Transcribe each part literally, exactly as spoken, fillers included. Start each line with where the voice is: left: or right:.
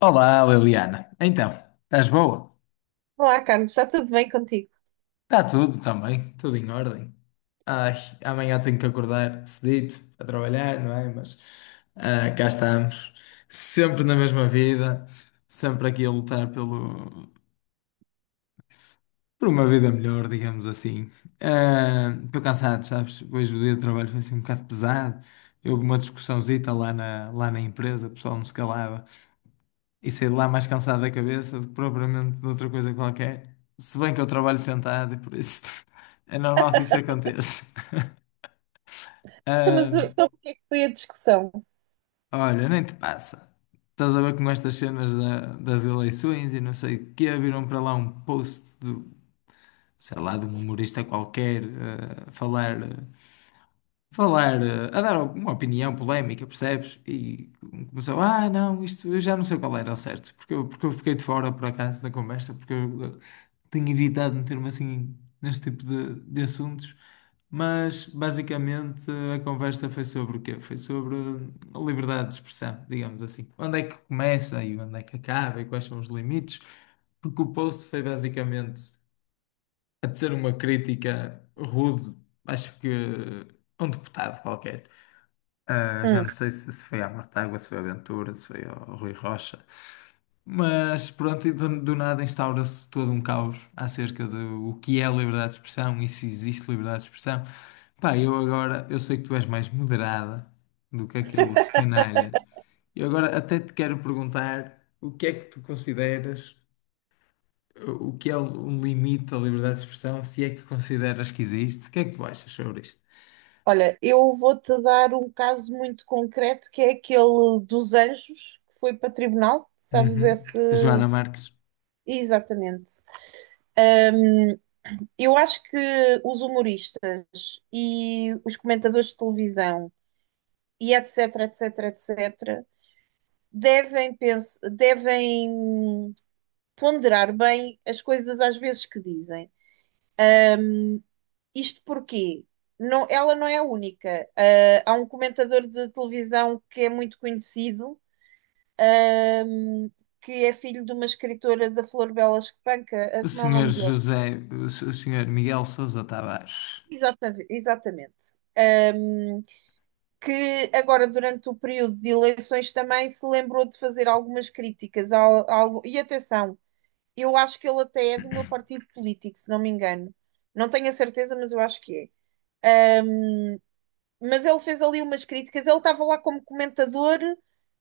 left: Olá, Liliana. Então, estás boa?
right: Olá, Carlos, está tudo bem contigo?
left: Está tudo também, tudo em ordem. Ai, amanhã tenho que acordar cedito a trabalhar, não é? Mas ah, cá estamos, sempre na mesma vida, sempre aqui a lutar pelo, por uma vida melhor, digamos assim. Ah, Estou cansado, sabes? Hoje o dia de trabalho foi assim um bocado pesado. Houve uma discussãozita lá na, lá na empresa, o pessoal não se calava. e saí de lá mais cansado da cabeça do que propriamente de outra coisa qualquer. Se bem que eu trabalho sentado, e por isso é normal que isso aconteça.
right: Então, Mas sobre o que é que foi a discussão?
left: Ah, olha, nem te passa. Estás a ver com estas cenas da- das eleições e não sei o quê, viram para lá um post do, sei lá, de um humorista qualquer ah, a falar. ah, falar, eh, a dar uma opinião polémica, percebes? E começou, ah, não, isto eu já não sei qual era ao certo, porque eu, porque eu fiquei de fora por acaso da conversa, porque eu eh, tenho evitado meter-me assim neste tipo de, de assuntos. Mas basicamente a conversa foi sobre o quê? Foi sobre hum, a liberdade de expressão, digamos assim. Onde é que começa e onde é que acaba e quais são os limites? Porque o post foi basicamente a dizer uma crítica rude, acho que a um deputado qualquer. Ah, já
right: Hum.
left: não sei se, se foi à Mortágua, se foi ao Ventura, se foi ao Rui Rocha. Mas pronto, e do, do nada instaura-se todo um caos acerca do o que é liberdade de expressão e se existe liberdade de expressão. Pá, eu agora, eu sei que tu és mais moderada do que aqueles canalhas. E agora até te quero perguntar o que é que tu consideras o que é um limite da liberdade de expressão, se é que consideras que existe? O que é que tu achas sobre isto?
right: Olha, eu vou-te dar um caso muito concreto que é aquele dos anjos que foi para tribunal, sabes
left: Uhum.
right: esse?
left: Joana Marques.
right: Exatamente. Eu acho que os humoristas e os comentadores de televisão e etc, etc, etc, devem, pens- devem ponderar bem as coisas às vezes que dizem. Isto porquê? Não, ela não é a única. Ah, há um comentador de televisão que é muito conhecido, hum, que é filho de uma escritora da Flor Bela Espanca. Ah,
left: O
right: como é o
left: senhor
right: nome dele?
left: José, o s- o senhor Miguel Sousa Tavares.
right: Exatamente, exatamente. Que agora, durante o período de eleições, também se lembrou de fazer algumas críticas ao- algo. E atenção, eu acho que ele até é do meu partido político, se não me engano. Não tenho a certeza, mas eu acho que é. Mas ele fez ali umas críticas, ele estava lá como comentador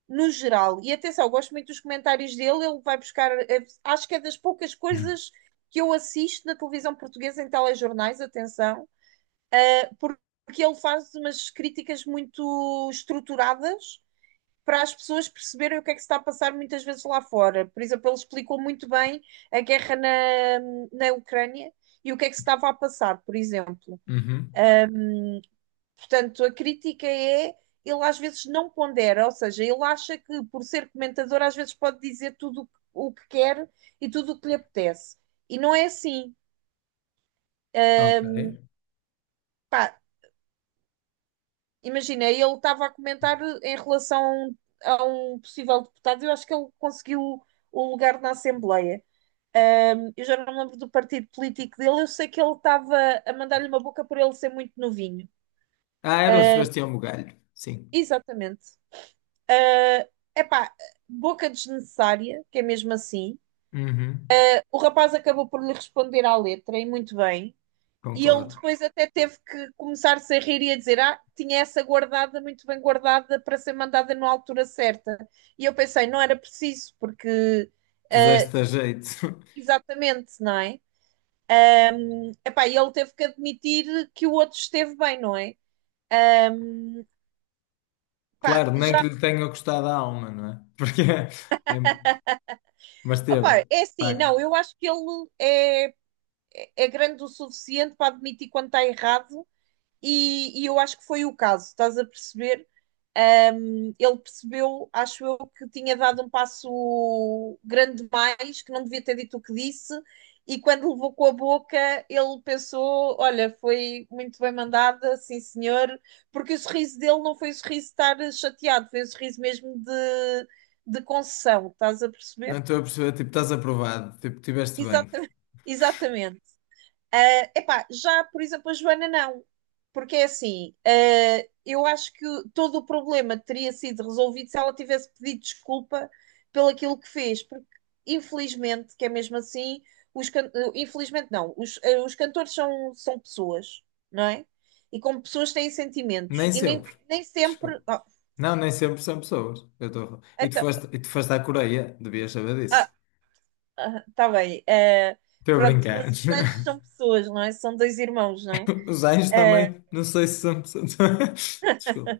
right: no geral. E atenção, eu gosto muito dos comentários dele, ele vai buscar, é, acho que é das poucas coisas que eu assisto na televisão portuguesa em telejornais, atenção, porque ele faz umas críticas muito estruturadas para as pessoas perceberem o que é que se está a passar muitas vezes lá fora. Por exemplo, ele explicou muito bem a guerra na, na Ucrânia e o que é que se estava a passar, por exemplo.
left: Uhum.
right: Portanto, a crítica é, ele às vezes não pondera, ou seja, ele acha que por ser comentador às vezes pode dizer tudo o que- quer e tudo o que lhe apetece. E não é assim. Ah,
left: Ok.
right: Pá, imagina, ele estava a comentar em relação a um, um possível deputado, eu acho que ele conseguiu o lugar na Assembleia. Ahm, eu já não me lembro do partido político dele, eu sei que ele estava a mandar-lhe uma boca por ele ser muito novinho.
left: Ah, era o
right: Uh,
left: Sebastião Bugalho. Sim.
right: Exatamente. É, epá, boca desnecessária, que é mesmo assim.
left: Uhum.
right: O rapaz acabou por lhe responder à letra, e muito bem. E ele
left: Concordo.
right: depois até teve que começar-se a rir e a dizer: Ah, tinha essa guardada, muito bem guardada, para ser mandada na altura certa. E eu pensei: não era preciso, porque. ah,
left: Puseste a jeito.
right: Exatamente, não é? Epá, e ele teve que admitir que o outro esteve bem, não é? Pá,
left: Claro, nem
right: já.
left: que lhe tenha custado a alma, não é? Porque é... é- Mas teve, de
right: Opá, é assim, não,
left: facto.
right: eu acho que ele é, é é grande o suficiente para admitir quando está errado e, e eu acho que foi o caso, estás a perceber? Um, ele percebeu, acho eu, que tinha dado um passo grande demais, que não devia ter dito o que disse, e quando levou com a boca, ele pensou: olha, foi muito bem mandada, sim senhor, porque o sorriso dele não foi o sorriso de estar chateado, foi o sorriso mesmo de, de concessão, estás a
left: Não
right: perceber?
left: estou a perceber, tipo, estás aprovado, tipo, tiveste bem.
right: Exatamente. Exatamente. Ah, epá, já, por exemplo, a Joana não. Porque é assim, ah, eu acho que todo o problema teria sido resolvido se ela tivesse pedido desculpa pelo aquilo que fez. Porque, infelizmente, que é mesmo assim, os can- eh, infelizmente não, os, eh, os cantores são, são pessoas, não é? E como pessoas têm sentimentos.
left: Nem
right: E nem,
left: sempre.
right: nem
left: Desculpa.
right: sempre. Oh,
left: Não, nem sempre são pessoas. Eu tô... E tu
right: então,
left: foste, e tu foste à Coreia, devias saber
right: ah,
left: disso.
right: ah, tá bem. Eh,
left: Estou a
right: pronto,
left: brincar.
right: mas os anjos são pessoas, não é? São dois irmãos, não é?
left: Os anjos
right: Ah,
left: também, não sei se são pessoas. Desculpa.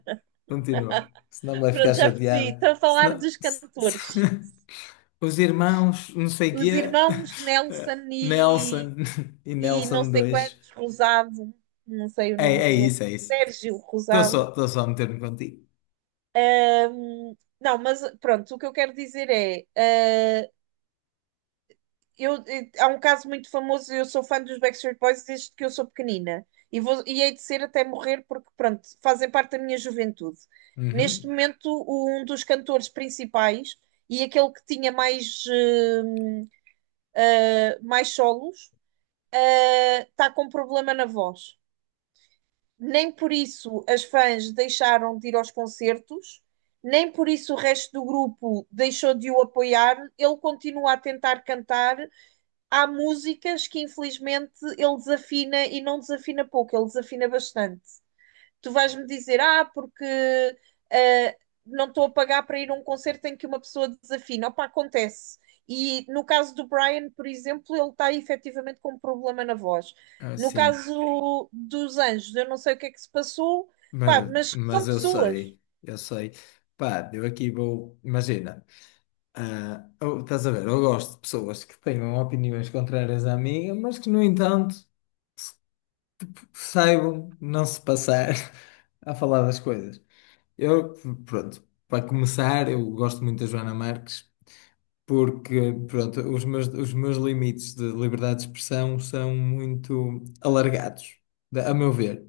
left: Continua. Senão vai ficar
right: pronto, já percebi.
left: chateado.
right: Estou a falar
left: Senão...
right: dos
left: se-
right: cantores.
left: se- Os irmãos, não sei
right: Os
left: quê.
right: irmãos Nelson e,
left: Nelson e
right: e não
left: Nelson
right: sei
left: dois
right: quantos, Rosado, não sei o
left: É,
right: nome
left: é
right: do
left: isso,
right: outro,
left: é isso.
right: Sérgio
left: Estou só,
right: Rosado.
left: estou só a meter-me contigo.
right: Hum, não, mas pronto, o que eu quero dizer é. Ah, eu, eh, há um caso muito famoso, eu sou fã dos Backstreet Boys desde que eu sou pequenina. E, vou, e hei de ser até morrer, porque, pronto, fazem parte da minha juventude. Neste
left: Uhum.
right: momento, um dos cantores principais e aquele que tinha mais, eh, mais solos está com problema na voz. Nem por isso as fãs deixaram de ir aos concertos, nem por isso o resto do grupo deixou de o apoiar. Ele continua a tentar cantar. Há músicas que infelizmente ele desafina, e não desafina pouco, ele desafina bastante. Tu vais-me dizer: ah, porque ah, não estou a pagar para ir a um concerto em que uma pessoa desafina. Opa, acontece. E no caso do Brian, por exemplo, ele está efetivamente com um problema na voz.
left: Ah,
right: No
left: sim.
right: caso dos anjos, eu não sei o que é que se passou,
left: Mas,
right: pá, mas são
left: mas eu
right: pessoas.
left: sei, eu sei. Pá, eu aqui vou. Imagina, ah, eu- estás a ver? Eu gosto de pessoas que tenham opiniões contrárias à minha, mas que, no entanto, saibam não se passar a falar das coisas. Eu, pronto, para começar, eu gosto muito da Joana Marques, porque, pronto, os meus, os meus limites de liberdade de expressão são muito alargados, da- a meu ver.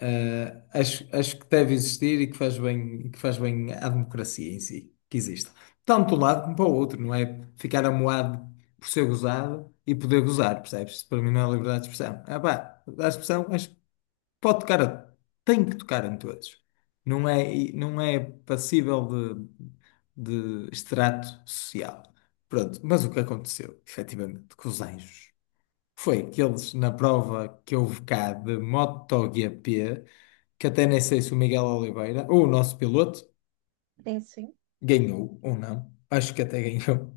left: Uh, acho, acho que deve existir e que faz bem, e que faz bem à democracia em si, que existe. Tanto de um lado como para o outro, não é? Ficar amuado por ser gozado e poder gozar, percebes? Para mim não é liberdade de expressão. Ah pá, a expressão acho que pode tocar, a- tem que tocar em todos. Não é, e não é passível de, de extrato social. Pronto, mas o que aconteceu, efetivamente, com os anjos? Foi que eles, na prova que houve cá de MotoGP, que até nem sei se o Miguel Oliveira, ou o nosso piloto,
right: Sim, sim.
left: ganhou ou não, acho que até ganhou.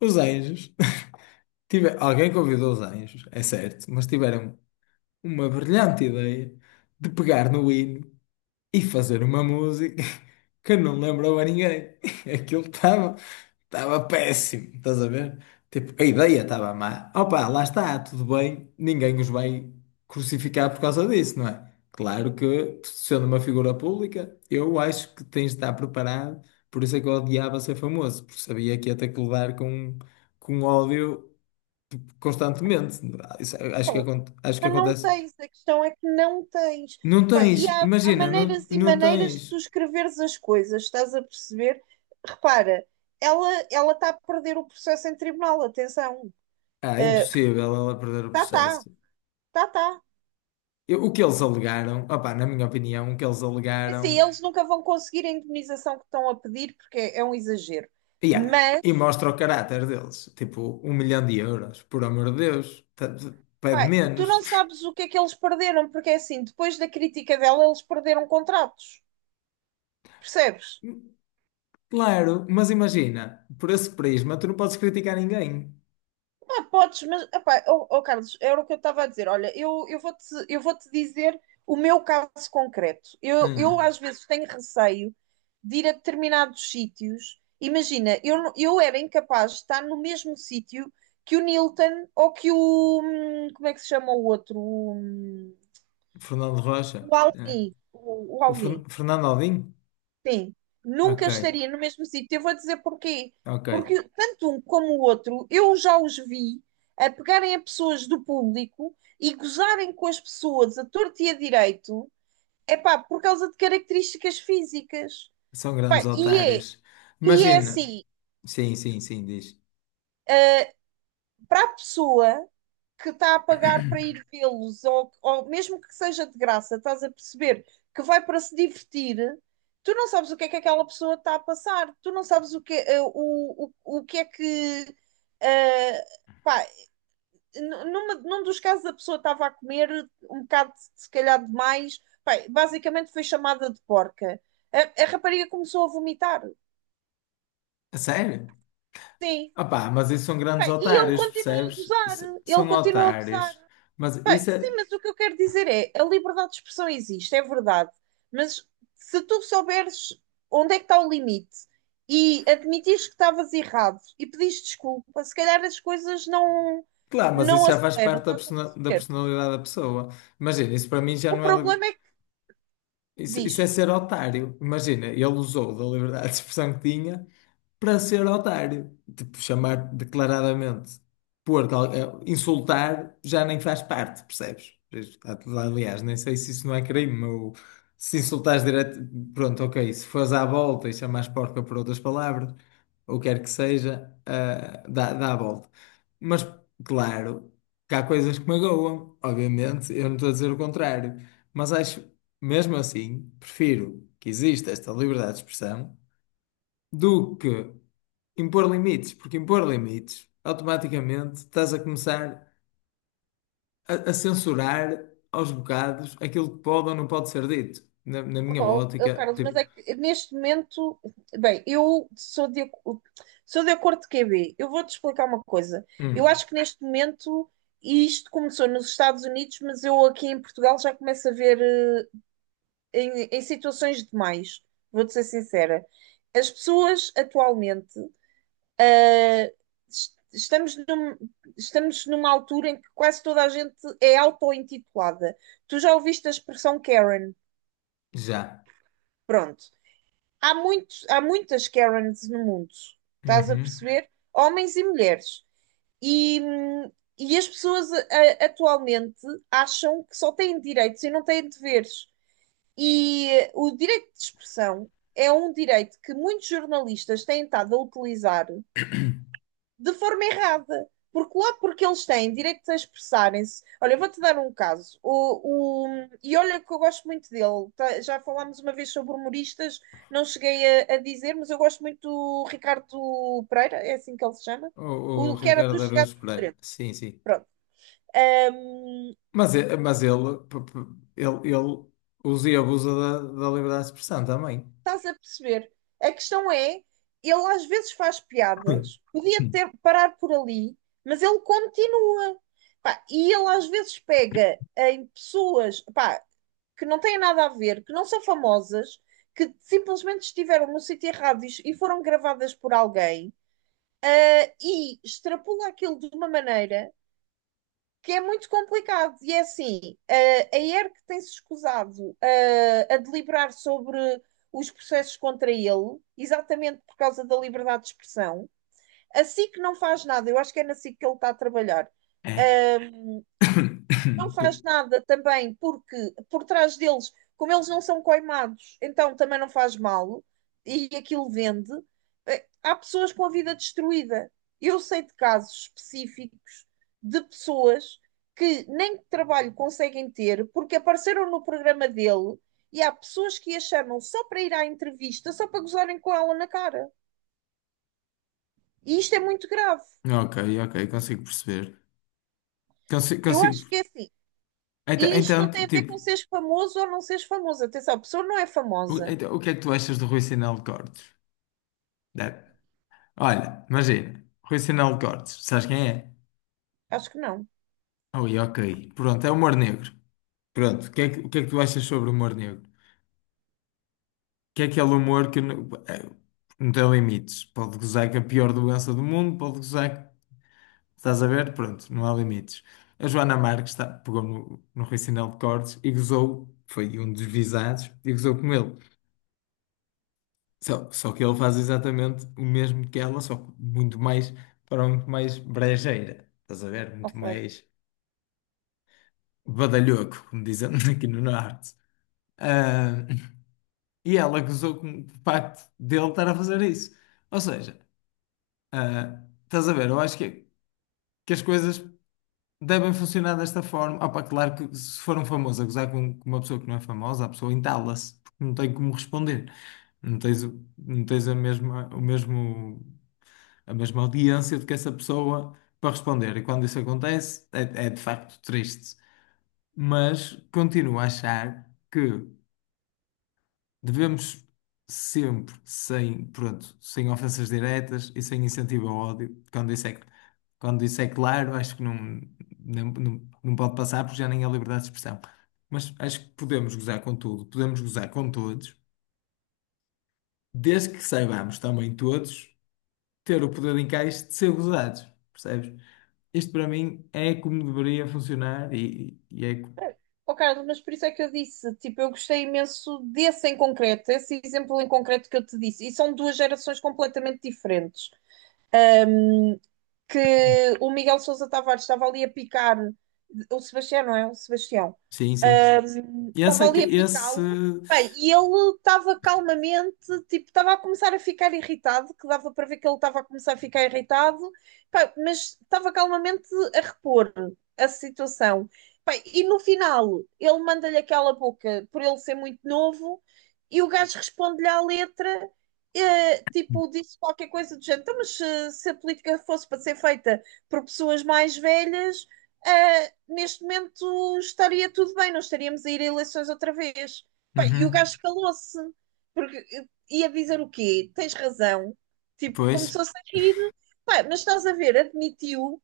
left: Os anjos, tive, alguém convidou os anjos, é certo, mas tiveram uma brilhante ideia de pegar no hino e fazer uma música que não lembrou a ninguém. Aquilo estava estava péssimo, estás a ver? Tipo, a ideia estava má. Opa, lá está, tudo bem, ninguém os vai crucificar por causa disso, não é? Claro que, sendo uma figura pública, eu acho que tens de estar preparado, por isso é que eu odiava ser famoso, porque sabia que ia ter que lidar com, com ódio constantemente. Isso, acho que, acon- acho que
right: Mas não
left: acontece.
right: tens, a questão é que não tens.
left: Não
right: Pá, e
left: tens,
right: há, há
left: imagina, não,
right: maneiras e
left: não
right: maneiras de tu
left: tens.
right: escreveres as coisas, estás a perceber? Repara, ela ela está a perder o processo em tribunal, atenção.
left: Ah, é
right: Ah,
left: impossível ela perder o
right: tá, tá,
left: processo.
right: tá, tá.
left: Eu- o que eles alegaram, opá, na minha opinião, o que eles
right: É assim,
left: alegaram,
right: eles nunca vão conseguir a indemnização que estão a pedir, porque é, é um exagero.
left: yeah, e
right: Mas,
left: mostra o caráter deles, tipo, um milhão de euros, por amor de Deus, t- t- pede
right: pá, tu
left: menos.
right: não sabes o que é que eles perderam, porque é assim, depois da crítica dela, eles perderam contratos, percebes?
left: Claro, mas imagina, por esse prisma, tu não podes criticar ninguém.
right: Ah, podes, mas, epá, oh, oh, Carlos, era o que eu estava a dizer. Olha, eu, eu vou-te, eu vou-te dizer o meu caso concreto. Eu, eu
left: Hum,
right: às vezes tenho receio de ir a determinados sítios. Imagina, eu, não- eu era incapaz de estar no mesmo sítio que o Nilton ou que o. hum, Como é que se chama o outro? O, hum,
left: Fernando Rocha,
right: o
left: é.
right: Alvin. O, o
left: O
right: Alvin.
left: Fer- Fernando Aldinho?
right: Sim,
left: Ok,
right: nunca estaria no mesmo sítio. Eu vou dizer porquê.
left: ok,
right: Porque tanto um como o outro, eu já os vi a pegarem a pessoas do público e gozarem com as pessoas a torto e a direito, epá, por causa de características físicas.
left: são grandes
right: Pá, e é,
left: otários.
right: e é
left: Imagina,
right: assim,
left: sim, sim, sim, diz.
right: para a pessoa que está a pagar para ir vê-los, ou, ou mesmo que seja de graça, estás a perceber, que vai para se divertir, tu não sabes o que é que aquela pessoa está a passar, tu não sabes o que é, eh, o, o, o que, é que eh, pá, numa- num dos casos a pessoa estava a comer um bocado, se calhar, demais, pá, basicamente foi chamada de porca. A, a rapariga começou a vomitar,
left: A sério?
right: sim.
left: Ah pá, mas isso são
right: Pá,
left: grandes
right: e ele
left: otários,
right: continua a
left: percebes?
right: gozar,
left: S-
right: ele
left: São
right: continua a
left: otários.
right: gozar.
left: Mas
right: Pá,
left: isso
right: sim,
left: é.
right: mas o que eu quero dizer é, a liberdade de expressão existe, é verdade, mas se tu souberes onde é que está o limite e admitires que estavas errado e pedires desculpa, se calhar as coisas não
left: Claro, mas
right: não
left: isso já faz
right: aceleram,
left: parte da,
right: estás a
left: persona- da
right: perceber?
left: personalidade da pessoa. Imagina, isso para mim já
right: O
left: não é.
right: problema é que
left: Isso, isso é
right: diz.
left: ser otário. Imagina, ele usou da liberdade de expressão que tinha para ser otário. Tipo, chamar declaradamente, pôr, cal- eh, insultar já nem faz parte, percebes? Aliás, nem sei se isso não é crime. Ou se insultares direto, pronto, ok. Se fores à volta e chamares porca por outras palavras, ou quer que seja, ah, dá, dá a volta. Mas, claro, que há coisas que magoam, obviamente, eu não estou a dizer o contrário. Mas acho mesmo assim, prefiro que exista esta liberdade de expressão do que impor limites, porque impor limites, automaticamente estás a começar a, a censurar aos bocados aquilo que pode ou não pode ser dito. Na, na minha
right: Opa, ó, ó,
left: ótica,
right: Carlos, mas
left: tipo,
right: é que neste momento, bem, eu sou de, ac- sou de acordo com o Q B. Eu vou-te explicar uma coisa. Eu
left: hum,
right: acho que neste momento, e isto começou nos Estados Unidos, mas eu aqui em Portugal já começo a ver eh, em, em situações demais. Vou-te ser sincera. As pessoas atualmente, eh, es- estamos num- estamos numa altura em que quase toda a gente é auto-intitulada. Tu já ouviste a expressão Karen?
left: já.
right: Pronto. há muitos, há muitas Karens no mundo, estás a
left: Uhum.
right: perceber? Homens e mulheres. E, hum, e as pessoas a- a- atualmente acham que só têm direitos e não têm deveres. E, eh, o direito de expressão é um direito que muitos jornalistas têm estado a utilizar de forma errada. Porque lá porque eles têm direito a expressarem-se. Olha, eu vou-te dar um caso. O, o, e olha que eu gosto muito dele. Tá- Já falámos uma vez sobre humoristas, não cheguei a, a dizer, mas eu gosto muito do Ricardo Pereira, é assim que ele se chama.
left: O, o
right: O que era
left: Ricardo
right: dos Gatos
left: Araújo Pereira.
right: Fedorentos.
left: Sim, sim.
right: Pronto. Ahm,
left: Mas, e- mas ele, p- p- ele, ele usa e abusa da, da liberdade de expressão também.
right: Estás a perceber? A questão é, ele às vezes faz piadas, podia ter parar por ali, mas ele continua. Pá, e ele às vezes pega em pessoas, pá, que não têm nada a ver, que não são famosas, que simplesmente estiveram no sítio errado e foram gravadas por alguém, ah, e extrapola aquilo de uma maneira que é muito complicado. E é assim, ah, a E R C tem-se escusado ah, a deliberar sobre os processos contra ele, exatamente por causa da liberdade de expressão. A S I C não faz nada, eu acho que é na S I C que ele está a trabalhar.
left: É.
right: Ah, não faz nada também, porque por trás deles, como eles não são coimados, então também não faz mal e aquilo vende. Eh, Há pessoas com a vida destruída. Eu sei de casos específicos de pessoas que nem trabalho conseguem ter porque apareceram no programa dele, e há pessoas que a chamam só para ir à entrevista, só para gozarem com ela na cara. E isto é muito grave.
left: Ok, ok, consigo perceber. Consigo,
right: Eu
left: consigo.
right: acho que é assim.
left: Então,
right: E isto não
left: então,
right: tem a ver
left: tipo,
right: com seres famoso ou não seres famoso. Atenção, a pessoa não é
left: o,
right: famosa.
left: então, o, que é que tu achas do Rui Sinal de Cortes? Deve- Olha, imagina, Rui Sinal de Cortes, sabes quem é?
right: Acho que não.
left: Ui, ok, pronto, é humor negro. Pronto, o que é que, o que é que tu achas sobre o humor negro? Que é aquele humor que não, é, não tem limites. Pode gozar com a pior doença do mundo, pode gozar, estás a ver? Pronto, não há limites. A Joana Marques tá- pegou no, no Rui Sinal de Cortes e gozou, foi um dos visados, e gozou com ele. Só, só que ele faz exatamente o mesmo que ela, só que muito mais, para um muito mais brejeira, estás a ver? Muito
right: Ok.
left: mais badalhoco, como dizem aqui no Norte. Ah, e ela acusou com o facto dele estar a fazer isso. Ou seja, ah, estás a ver? Eu acho que, que as coisas devem funcionar desta forma. Opa, claro que se for um famoso a gozar com, com uma pessoa que não é famosa, a pessoa entala-se, porque não tem como responder. Não tens, o- não tens a mesma, o mesmo. A mesma audiência do que essa pessoa para responder. E quando isso acontece, é, é de facto triste. Mas continuo a achar que devemos sempre, sem, pronto, sem ofensas diretas e sem incentivo ao ódio, quando isso é, quando isso é claro, acho que não, não, não, não, pode passar porque já nem há liberdade de expressão. Mas acho que podemos gozar com tudo, podemos gozar com todos, desde que saibamos também todos. Ter o poder de encaixe de ser gozados, percebes? Isto para mim é como deveria funcionar e, e é. co-
right: Oh, Carlos, mas por isso é que eu disse, tipo, eu gostei imenso desse em concreto, esse exemplo em concreto que eu te disse. E são duas gerações completamente diferentes. Que o Miguel Sousa Tavares estava ali a picar, o Sebastião, não é? O Sebastião.
left: Sim, sim.
right: Sim,
left: Esse
right: estava
left: é que.
right: ali a
left: Esse.
right: picá-lo. Bem, e ele estava calmamente, tipo, estava a começar a ficar irritado, que dava para ver que ele estava a começar a ficar irritado. Pá, mas estava calmamente a repor a situação. Bem, e no final, ele manda-lhe aquela boca por ele ser muito novo, e o gajo responde-lhe à letra, eh, tipo, disse qualquer coisa do género. Então, mas se, se a política fosse para ser feita por pessoas mais velhas, eh, neste momento estaria tudo bem, não estaríamos a ir a eleições outra vez. Pá, e o
left: Uhum.
right: gajo calou-se, porque eh, ia dizer o quê? Tens razão. Tipo,
left: Pois.
right: começou-se a rir. Pá, mas estás a ver, admitiu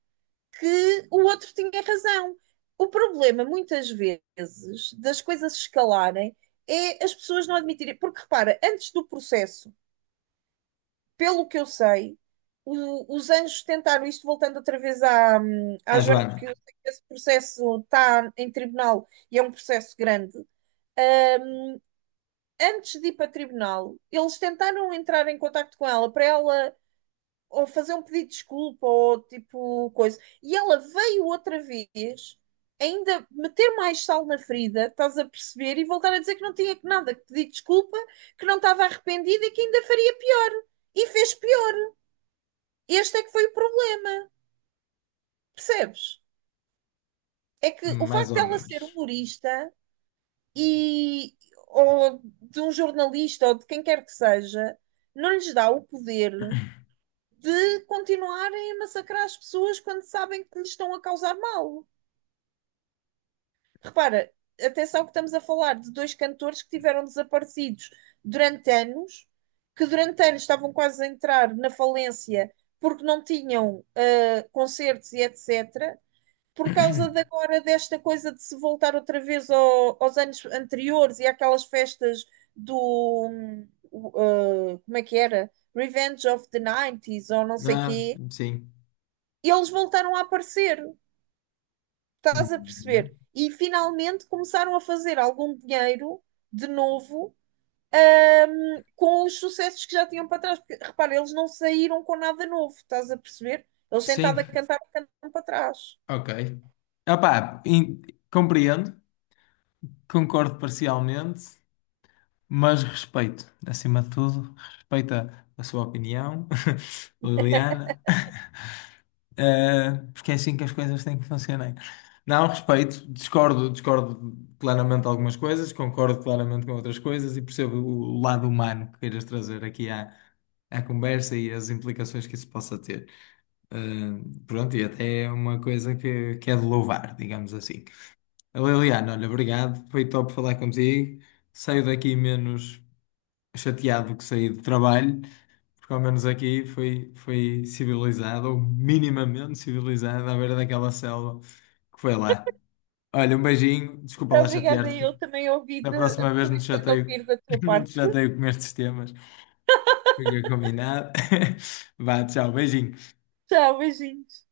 right: que o outro tinha razão. O problema, muitas vezes, das coisas escalarem é as pessoas não admitirem. Porque repara, antes do processo, pelo que eu sei, o- os anjos tentaram, isto voltando outra vez à, à
left: A
right: Joana,
left: Joana.
right: porque eu sei que esse processo está em tribunal e é um processo grande. Antes de ir para tribunal, eles tentaram entrar em contacto com ela para ela ou fazer um pedido de desculpa ou tipo coisa. E ela veio outra vez ainda meter mais sal na ferida, estás a perceber, e voltar a dizer que não tinha que nada, que pedir desculpa, que não estava arrependida e que ainda faria pior. E fez pior. Este é que foi o problema. Percebes? É que o
left: Mais
right: facto
left: ou
right: dela ser
left: menos.
right: humorista e ou de um jornalista ou de quem quer que seja, não lhes dá o poder de continuarem a massacrar as pessoas quando sabem que lhes estão a causar mal. Repara, atenção que estamos a falar de dois cantores que tiveram desaparecidos durante anos, que durante anos estavam quase a entrar na falência porque não tinham ah, concertos e et cetera Por causa de agora desta coisa de se voltar outra vez ao- aos anos anteriores e àquelas festas do hum, o, uh, como é que era? Revenge of the anos noventa ou não sei
left: Ah,
right: quê,
left: sim.
right: e eles voltaram a aparecer, estás a perceber?
left: Uhum.
right: E finalmente começaram a fazer algum dinheiro de novo, hum, com os sucessos que já tinham para trás, porque repara, eles não saíram com nada novo, estás a perceber? Eles
left: Sim,
right: sentados a cantar, cantam para trás.
left: ok. Opá, in- compreendo, concordo parcialmente, mas respeito, acima de tudo, respeito a, a sua opinião, Liliana. Uh, porque é assim que as coisas têm que funcionar. Não, respeito, discordo, discordo claramente de algumas coisas, concordo claramente com outras coisas e percebo o lado humano que queiras trazer aqui à, à conversa e as implicações que isso possa ter. Uh, pronto, e até é uma coisa que, que é de louvar, digamos assim. Liliana, olha, obrigado, foi top falar contigo. Saio daqui menos chateado que saí do trabalho porque ao menos aqui foi, foi civilizada, ou minimamente civilizada, à beira daquela selva que foi lá. Olha, um beijinho, desculpa lá
right: Obrigada,
left: chatear-te.
right: eu também ouvi, de,
left: Da próxima vez não
right: também
left: te
right: gostei de
left: chateio,
right: ouvir da tua
left: não te
right: parte.
left: chateio com estes temas. Fica combinado. Vá, tchau, beijinho.
right: Tchau, beijinhos.